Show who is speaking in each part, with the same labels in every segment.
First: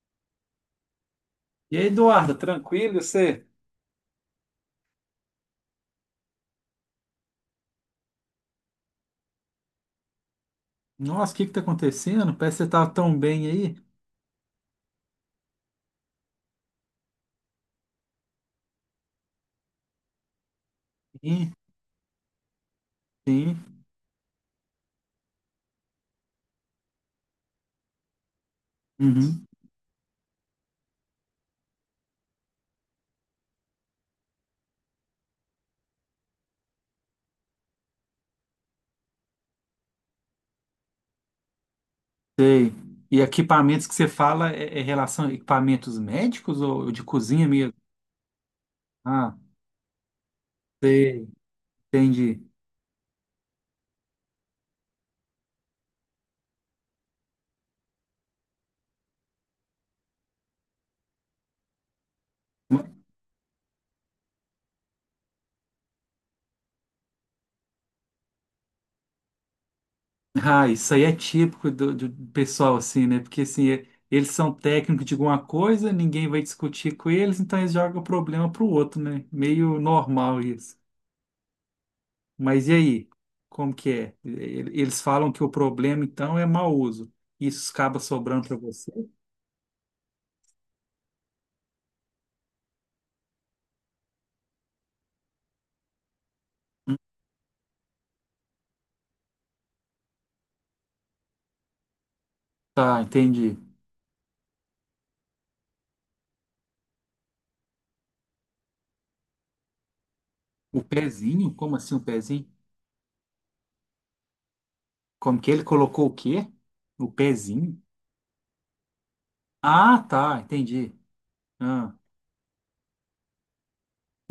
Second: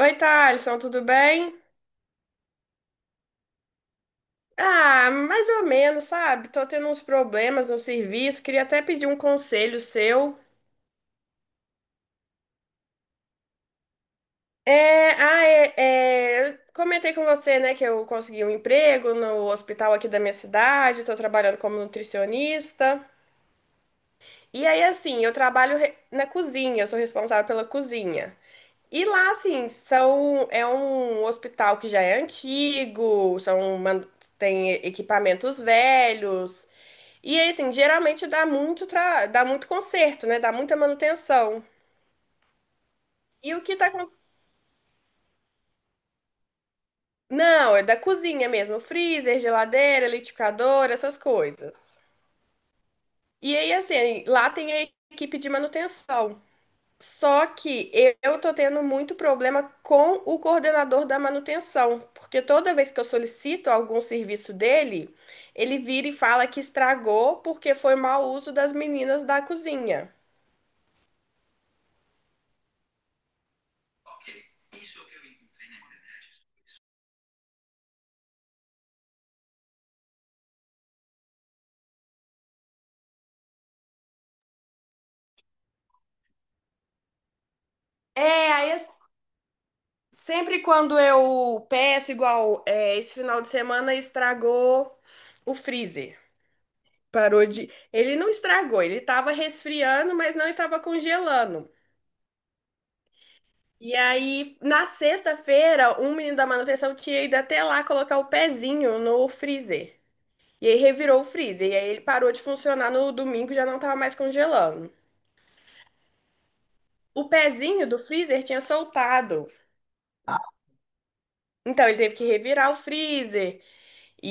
Speaker 1: Oi, Thalisson, tudo bem?
Speaker 2: E aí, Eduardo, tranquilo, e você?
Speaker 1: Ah, mais ou menos, sabe? Tô tendo uns problemas no serviço, queria até pedir um conselho seu.
Speaker 2: Nossa, o que que tá acontecendo? Parece que você tava tão bem aí.
Speaker 1: É, ah, é, é, eu comentei com você, né, que eu consegui um emprego no hospital aqui da minha cidade, tô
Speaker 2: Sim,
Speaker 1: trabalhando como nutricionista.
Speaker 2: sim.
Speaker 1: E aí, assim, eu trabalho na cozinha, eu sou responsável pela cozinha. E lá,
Speaker 2: Uhum,
Speaker 1: assim, são, é um hospital que já é antigo, são, tem equipamentos velhos. E aí, assim, geralmente dá muito conserto, né? Dá muita manutenção.
Speaker 2: sei. E
Speaker 1: E o que
Speaker 2: equipamentos
Speaker 1: tá
Speaker 2: que
Speaker 1: com...
Speaker 2: você fala é relação a equipamentos médicos ou de cozinha mesmo?
Speaker 1: Não, é da cozinha mesmo,
Speaker 2: Ah,
Speaker 1: freezer, geladeira, liquidificador, essas
Speaker 2: sei,
Speaker 1: coisas.
Speaker 2: entendi.
Speaker 1: E aí, assim, lá tem a equipe de manutenção. Só que eu tô tendo muito problema com o coordenador da manutenção, porque toda vez que eu solicito algum serviço dele, ele vira e fala que estragou porque foi mau uso das meninas da cozinha.
Speaker 2: Ah, isso aí é típico do pessoal, assim, né? Porque, assim, eles são técnicos de alguma coisa, ninguém vai discutir com eles, então eles jogam o problema pro outro, né? Meio normal isso. Mas e aí? Como que é? Eles falam que o problema então é mau uso. Isso acaba sobrando
Speaker 1: É,
Speaker 2: para
Speaker 1: aí
Speaker 2: você?
Speaker 1: assim, sempre quando eu peço, igual é, esse final de semana estragou o freezer. Parou de. Ele não estragou, ele estava resfriando, mas não estava congelando.
Speaker 2: Tá, entendi.
Speaker 1: E aí, na sexta-feira, um menino da manutenção tinha ido até lá colocar o pezinho no freezer. E aí
Speaker 2: O
Speaker 1: revirou o
Speaker 2: pezinho?
Speaker 1: freezer. E
Speaker 2: Como
Speaker 1: aí
Speaker 2: assim o
Speaker 1: ele parou de
Speaker 2: pezinho?
Speaker 1: funcionar no domingo, já não estava mais congelando.
Speaker 2: Como que ele colocou o quê? O
Speaker 1: O
Speaker 2: pezinho?
Speaker 1: pezinho do freezer tinha soltado.
Speaker 2: Ah, tá, entendi.
Speaker 1: Então
Speaker 2: Ah,
Speaker 1: ele teve que revirar o freezer.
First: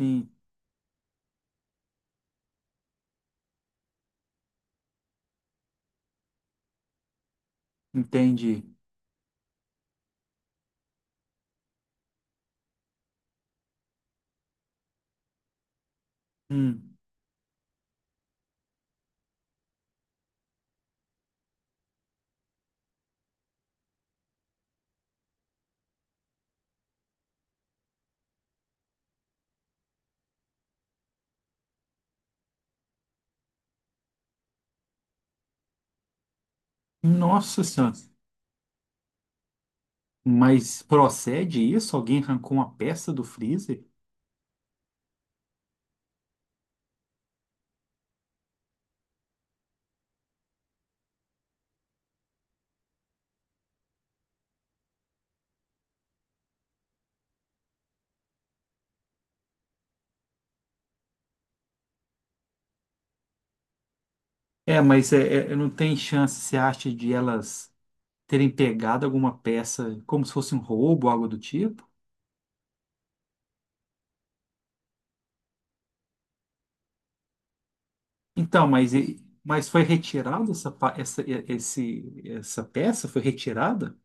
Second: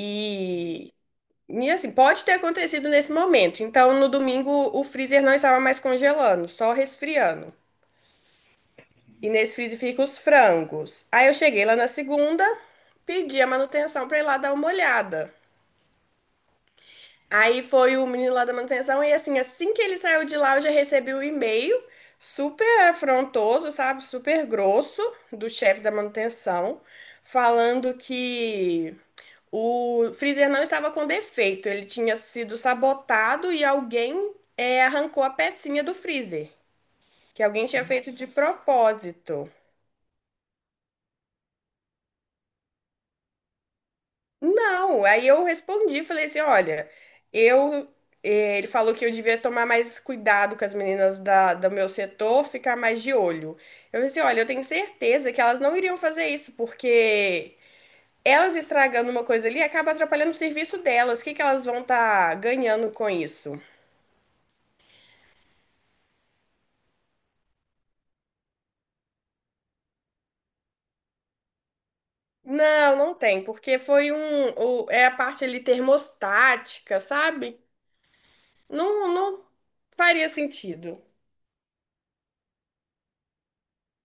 Speaker 2: sim,
Speaker 1: E assim, pode ter acontecido nesse momento. Então, no domingo, o freezer não estava mais congelando, só resfriando.
Speaker 2: entendi.
Speaker 1: E nesse freezer fica os frangos. Aí eu cheguei lá na segunda, pedi a manutenção para ir lá dar uma olhada.
Speaker 2: Hum.
Speaker 1: Aí foi o menino lá da manutenção e assim, assim que ele saiu de lá, eu já recebi o e-mail super afrontoso, sabe? Super grosso do chefe da manutenção, falando que o freezer não estava com defeito, ele tinha sido sabotado e alguém arrancou a pecinha do freezer, que
Speaker 2: Nossa
Speaker 1: alguém tinha
Speaker 2: Senhora.
Speaker 1: feito de propósito.
Speaker 2: Mas procede isso? Alguém arrancou uma peça do freezer?
Speaker 1: Não, aí eu respondi, falei assim, olha, eu, ele falou que eu devia tomar mais cuidado com as meninas da, do meu setor, ficar mais de olho. Eu disse, olha, eu tenho certeza que elas não iriam fazer isso, porque elas estragando uma coisa ali acaba atrapalhando o serviço delas. O que que elas vão estar ganhando com isso?
Speaker 2: É, mas não tem chance, você acha, de elas terem pegado alguma peça como se fosse um roubo, algo do tipo?
Speaker 1: Não, não tem, porque foi um, é a parte ali termostática, sabe?
Speaker 2: Então, mas,
Speaker 1: Não, não
Speaker 2: mas foi
Speaker 1: faria
Speaker 2: retirada essa, pa-
Speaker 1: sentido.
Speaker 2: essa, e- esse, essa peça? Foi retirada?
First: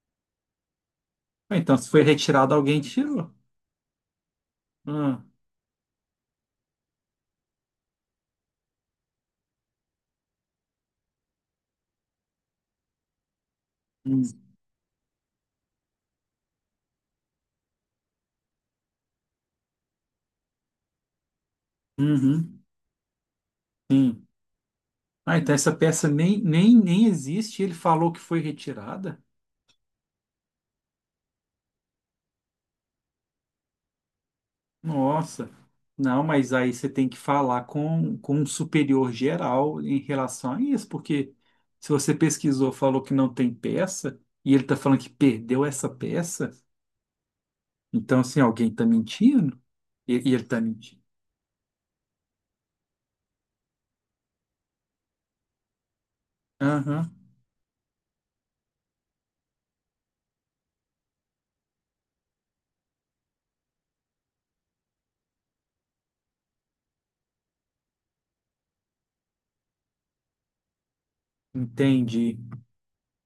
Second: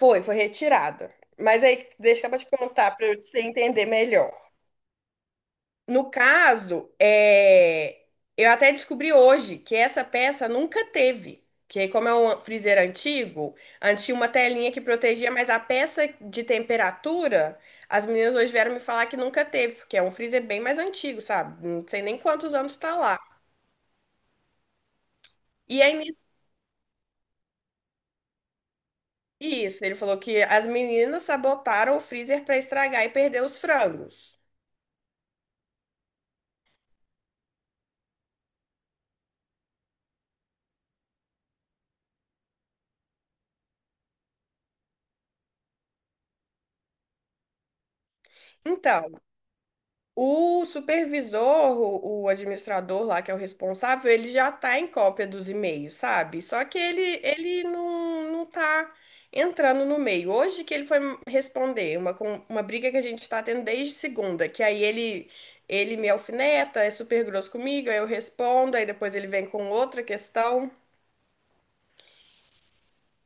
Speaker 1: Foi, foi retirada.
Speaker 2: Ah,
Speaker 1: Mas
Speaker 2: então,
Speaker 1: aí,
Speaker 2: se foi
Speaker 1: deixa eu te
Speaker 2: retirada, alguém
Speaker 1: contar para
Speaker 2: tirou.
Speaker 1: você entender melhor.
Speaker 2: Ah,
Speaker 1: No caso, é, eu até descobri hoje que essa peça nunca teve. Que como é um freezer antigo, antes tinha
Speaker 2: hum,
Speaker 1: uma telinha que protegia, mas a peça de temperatura, as meninas hoje vieram me falar que nunca teve, porque é um freezer bem mais antigo, sabe? Não sei nem quantos
Speaker 2: uhum,
Speaker 1: anos está lá.
Speaker 2: sim. Ah, então essa
Speaker 1: E aí,
Speaker 2: peça
Speaker 1: nisso-
Speaker 2: nem existe. Ele falou que foi retirada?
Speaker 1: isso, ele falou que as meninas sabotaram o freezer para estragar e perder os frangos.
Speaker 2: Nossa. Não, mas aí você tem que falar com um superior geral em relação a isso, porque se você pesquisou, falou que não tem peça, e ele está falando que perdeu essa peça, então, assim, alguém está
Speaker 1: Então,
Speaker 2: mentindo? E ele está
Speaker 1: o
Speaker 2: mentindo.
Speaker 1: supervisor, o administrador lá, que é o responsável, ele já tá em cópia dos e-mails, sabe? Só que
Speaker 2: Aham,
Speaker 1: ele não tá entrando no meio. Hoje que ele foi responder uma, uma briga que a gente tá tendo desde segunda, que aí ele me alfineta, é super grosso comigo, aí eu respondo, aí depois ele vem com outra questão.
Speaker 2: entendi.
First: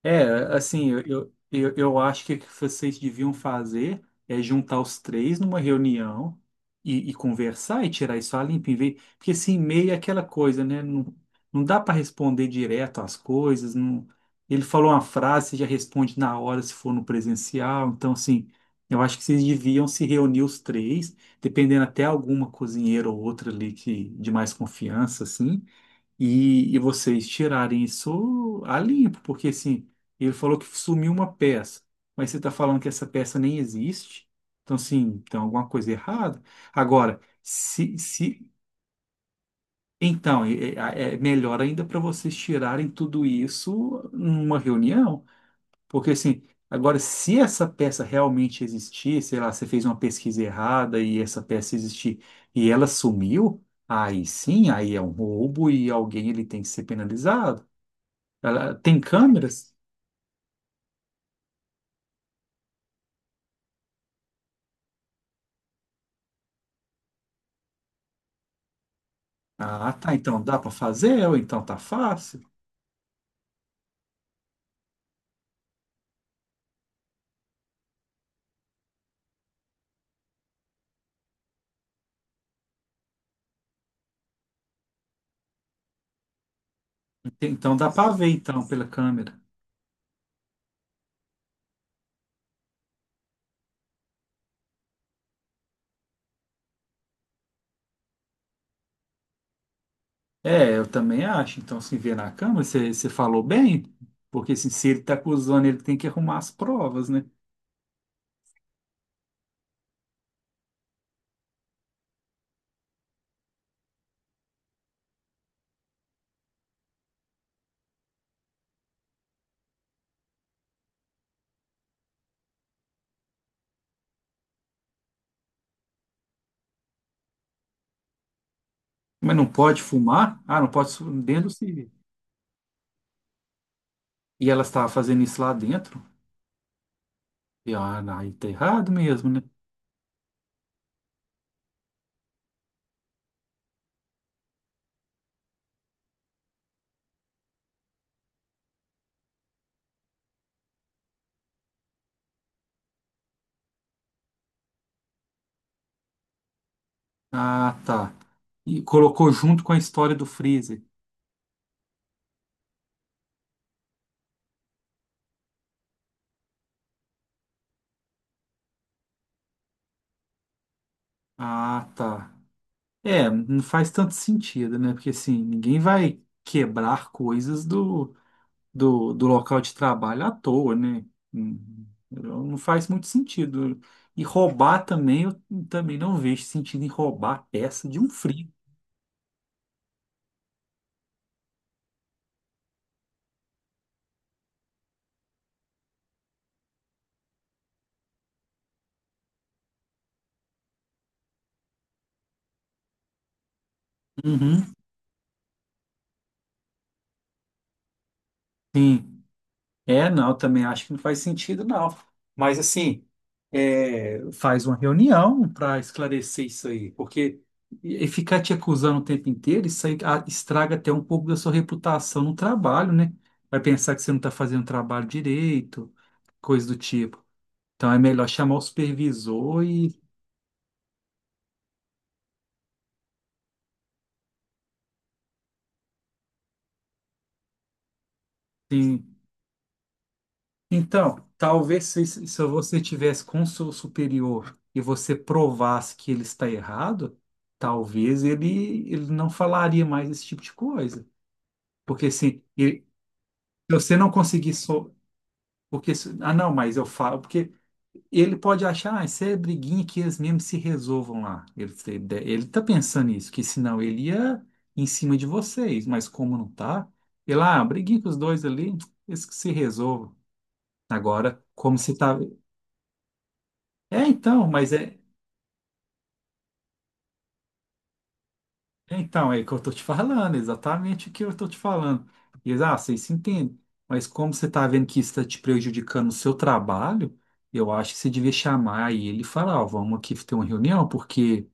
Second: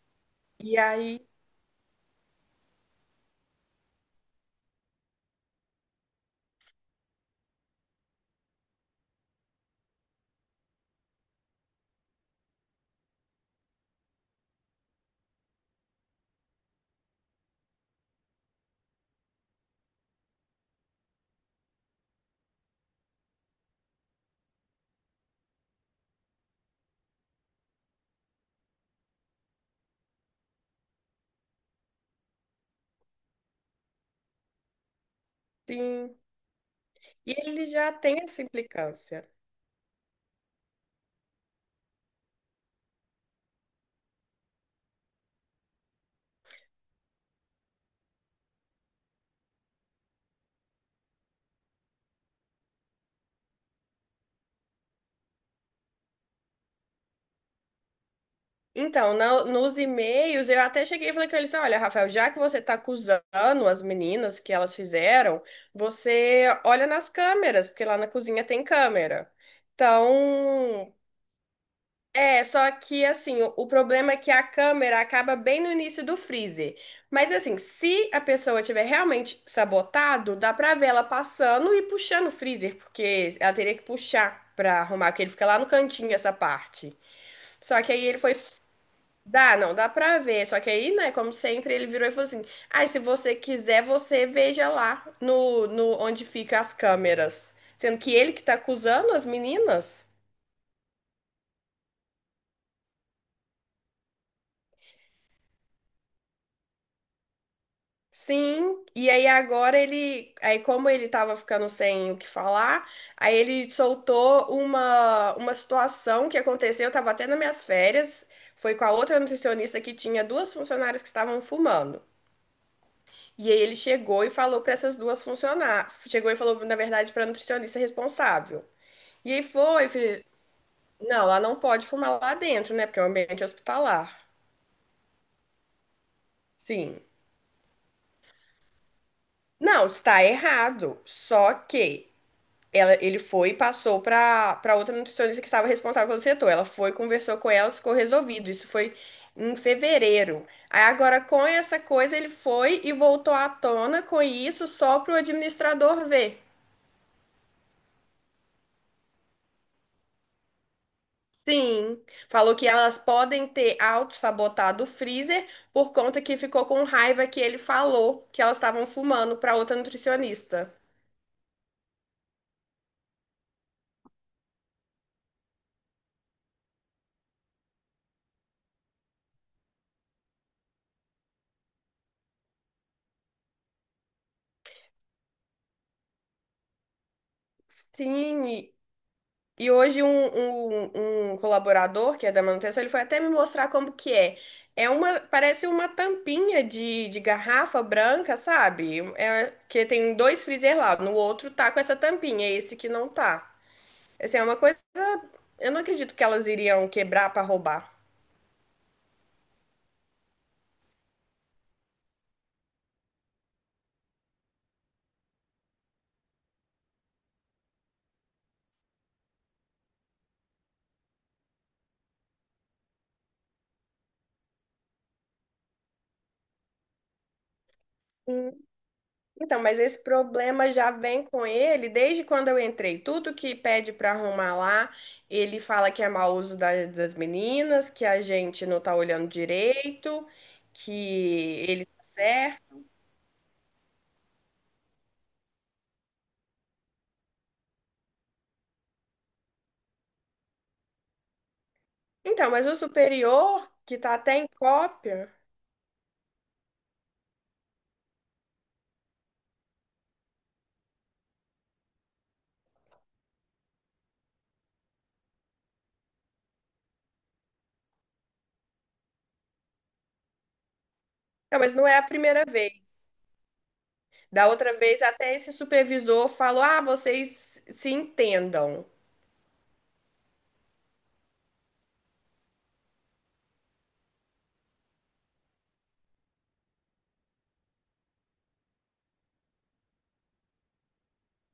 Speaker 2: É,
Speaker 1: E
Speaker 2: assim, eu,
Speaker 1: aí,
Speaker 2: eu, eu eu acho que o que vocês deviam fazer é juntar os três numa reunião e conversar e tirar isso a limpo, em vez, porque assim, e-mail é aquela coisa, né? Não, não dá para responder direto às coisas, não, ele falou uma frase, você já responde na hora se for no presencial, então assim, eu acho que vocês deviam se reunir os três, dependendo até alguma cozinheira ou outra ali que, de mais confiança, assim, e vocês tirarem isso a limpo, porque assim, ele falou que sumiu uma peça, mas você está falando que essa peça nem existe, então assim, tem alguma coisa
Speaker 1: sim.
Speaker 2: errada. Agora,
Speaker 1: E ele já
Speaker 2: se,
Speaker 1: tem essa
Speaker 2: se
Speaker 1: implicância.
Speaker 2: então, é melhor ainda para vocês tirarem tudo isso numa reunião, porque assim, agora, se essa peça realmente existir, sei lá, você fez uma pesquisa errada e essa peça existir e ela sumiu, aí sim, aí é um roubo e alguém ele tem que ser penalizado. Ela tem
Speaker 1: Então,
Speaker 2: câmeras?
Speaker 1: nos e-mails, eu até cheguei e falei com ele assim, olha, Rafael, já que você está acusando as meninas que elas fizeram, você olha nas câmeras, porque lá na cozinha tem câmera.
Speaker 2: Ah, tá. Então dá para
Speaker 1: Então,
Speaker 2: fazer, ou então tá fácil.
Speaker 1: é, só que assim, o problema é que a câmera acaba bem no início do freezer. Mas assim, se a pessoa tiver realmente sabotado, dá pra ver ela passando e puxando o freezer, porque ela teria que puxar pra arrumar, porque ele fica lá no cantinho essa parte.
Speaker 2: Então
Speaker 1: Só
Speaker 2: dá
Speaker 1: que aí
Speaker 2: para
Speaker 1: ele
Speaker 2: ver
Speaker 1: foi.
Speaker 2: então pela câmera.
Speaker 1: Dá, não, dá pra ver. Só que aí, né, como sempre, ele virou e falou assim: ai, se você quiser, você veja lá no onde fica as câmeras. Sendo que ele que tá acusando as meninas.
Speaker 2: É, eu também acho. Então se vê na câmera, você falou bem, porque assim, se ele tá acusando, ele tem que arrumar as provas, né?
Speaker 1: Sim. E aí agora ele. Aí, como ele tava ficando sem o que falar, aí ele soltou uma situação que aconteceu, eu tava até nas minhas férias. Foi com a outra nutricionista que tinha duas funcionárias que estavam fumando. E aí ele chegou e falou para essas duas funcionárias, chegou e falou, na verdade, para a nutricionista responsável. E
Speaker 2: Mas
Speaker 1: aí
Speaker 2: não pode fumar? Ah, não pode
Speaker 1: não, ela
Speaker 2: dentro do
Speaker 1: não pode
Speaker 2: civil.
Speaker 1: fumar lá dentro, né? Porque é um ambiente hospitalar.
Speaker 2: E ela estava fazendo isso lá dentro?
Speaker 1: Sim.
Speaker 2: E ah, não, aí tá errado mesmo, né?
Speaker 1: Não, está errado. Só que ela, ele foi e passou para outra nutricionista que estava responsável pelo setor. Ela foi, conversou com ela, ficou resolvido. Isso foi em fevereiro. Aí agora com essa coisa ele foi e voltou à tona com isso só para o administrador ver.
Speaker 2: Ah, tá. E colocou junto com a história do freezer.
Speaker 1: Sim, falou que elas podem ter auto-sabotado o freezer por conta que ficou com raiva que ele falou que elas estavam fumando para outra nutricionista.
Speaker 2: Ah, tá. É, não faz tanto sentido, né? Porque assim, ninguém vai quebrar coisas do local de trabalho à toa, né? Não faz muito sentido. E roubar também, eu também não vejo sentido em roubar peça de um
Speaker 1: Sim,
Speaker 2: frio.
Speaker 1: e hoje um colaborador que é da manutenção, ele foi até me mostrar como que é. É uma, parece uma tampinha de garrafa branca, sabe? É, que tem dois freezer lá, no outro tá com essa tampinha, é esse que não tá. Assim, é uma
Speaker 2: Uhum.
Speaker 1: coisa, eu não acredito que elas iriam quebrar para roubar.
Speaker 2: Sim. É, não, também acho que não faz sentido, não. Mas, assim, é, faz uma reunião para esclarecer isso aí, porque e ficar te acusando o tempo inteiro, isso aí ah, estraga até um pouco da sua reputação no trabalho, né? Vai pensar que você não está fazendo o trabalho direito, coisa do tipo. Então, é melhor chamar o
Speaker 1: Então,
Speaker 2: supervisor
Speaker 1: mas esse
Speaker 2: e,
Speaker 1: problema já vem com ele desde quando eu entrei. Tudo que pede para arrumar lá, ele fala que é mau uso das meninas, que a gente não tá
Speaker 2: assim,
Speaker 1: olhando direito,
Speaker 2: então,
Speaker 1: que
Speaker 2: talvez
Speaker 1: ele tá
Speaker 2: se você
Speaker 1: certo.
Speaker 2: tivesse com seu superior e você provasse que ele está errado, talvez ele não falaria mais esse tipo de coisa. Porque assim,
Speaker 1: Então, mas o
Speaker 2: ele,
Speaker 1: superior,
Speaker 2: se você
Speaker 1: que
Speaker 2: não
Speaker 1: tá até em
Speaker 2: conseguir só.
Speaker 1: cópia.
Speaker 2: Porque, ah, não, mas eu falo. Porque ele pode achar, ah, isso é briguinha que eles mesmos se resolvam lá. Ele tá pensando isso, que senão ele ia em cima de vocês. Mas como não tá, ele, ah, briguinha com os dois ali, eles que se resolvam. Agora,
Speaker 1: Não, mas
Speaker 2: como
Speaker 1: não
Speaker 2: se
Speaker 1: é a
Speaker 2: tá.
Speaker 1: primeira vez.
Speaker 2: É, então,
Speaker 1: Da
Speaker 2: mas
Speaker 1: outra
Speaker 2: é,
Speaker 1: vez, até esse supervisor falou: ah, vocês se entendam.
Speaker 2: é então, é o que eu tô te falando, exatamente o que eu tô te falando. E eles, ah, vocês se entendem, mas como você tá vendo que isso tá te prejudicando o seu trabalho, eu acho que você devia chamar ele e falar, ó, vamos aqui ter uma reunião, porque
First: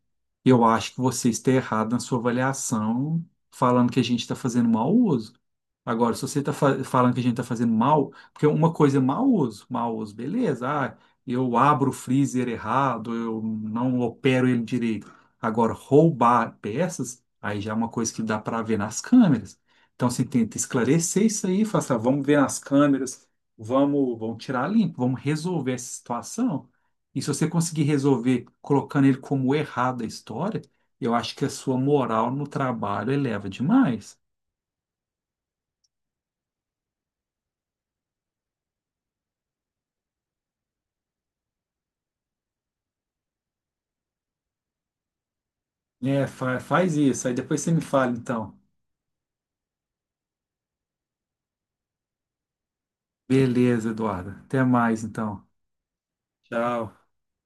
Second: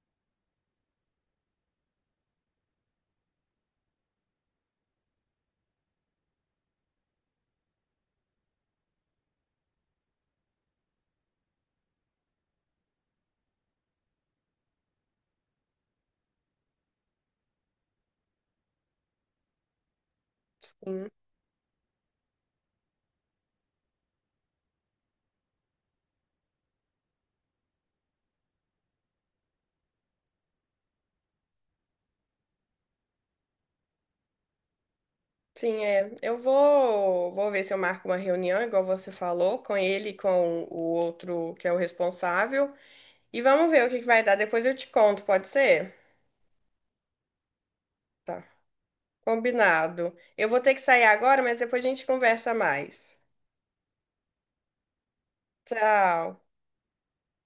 Speaker 2: eu acho que você está errado na sua avaliação, falando que a gente está fazendo mau uso. Agora, se você está falando que a gente está fazendo mal, porque uma coisa é mau uso, beleza, ah, eu abro o freezer errado, eu não opero ele direito. Agora, roubar peças, aí já é uma coisa que dá para ver nas câmeras. Então, você tenta esclarecer isso aí, fala assim, "Ah, vamos ver nas câmeras, vamos tirar limpo, vamos resolver essa situação." E se você conseguir resolver colocando ele como errado a história, eu acho que a sua moral no trabalho eleva demais.
Speaker 1: Sim, é. Eu vou, vou ver se eu marco uma reunião, igual você falou, com ele e com o outro que é o responsável. E vamos ver o que que vai dar. Depois eu te conto, pode ser?
Speaker 2: É, faz isso. Aí depois você me fala,
Speaker 1: Tá.
Speaker 2: então.
Speaker 1: Combinado. Eu vou ter que sair agora, mas depois a gente conversa mais.
Speaker 2: Beleza, Eduardo. Até mais, então.
Speaker 1: Tchau.
Speaker 2: Tchau.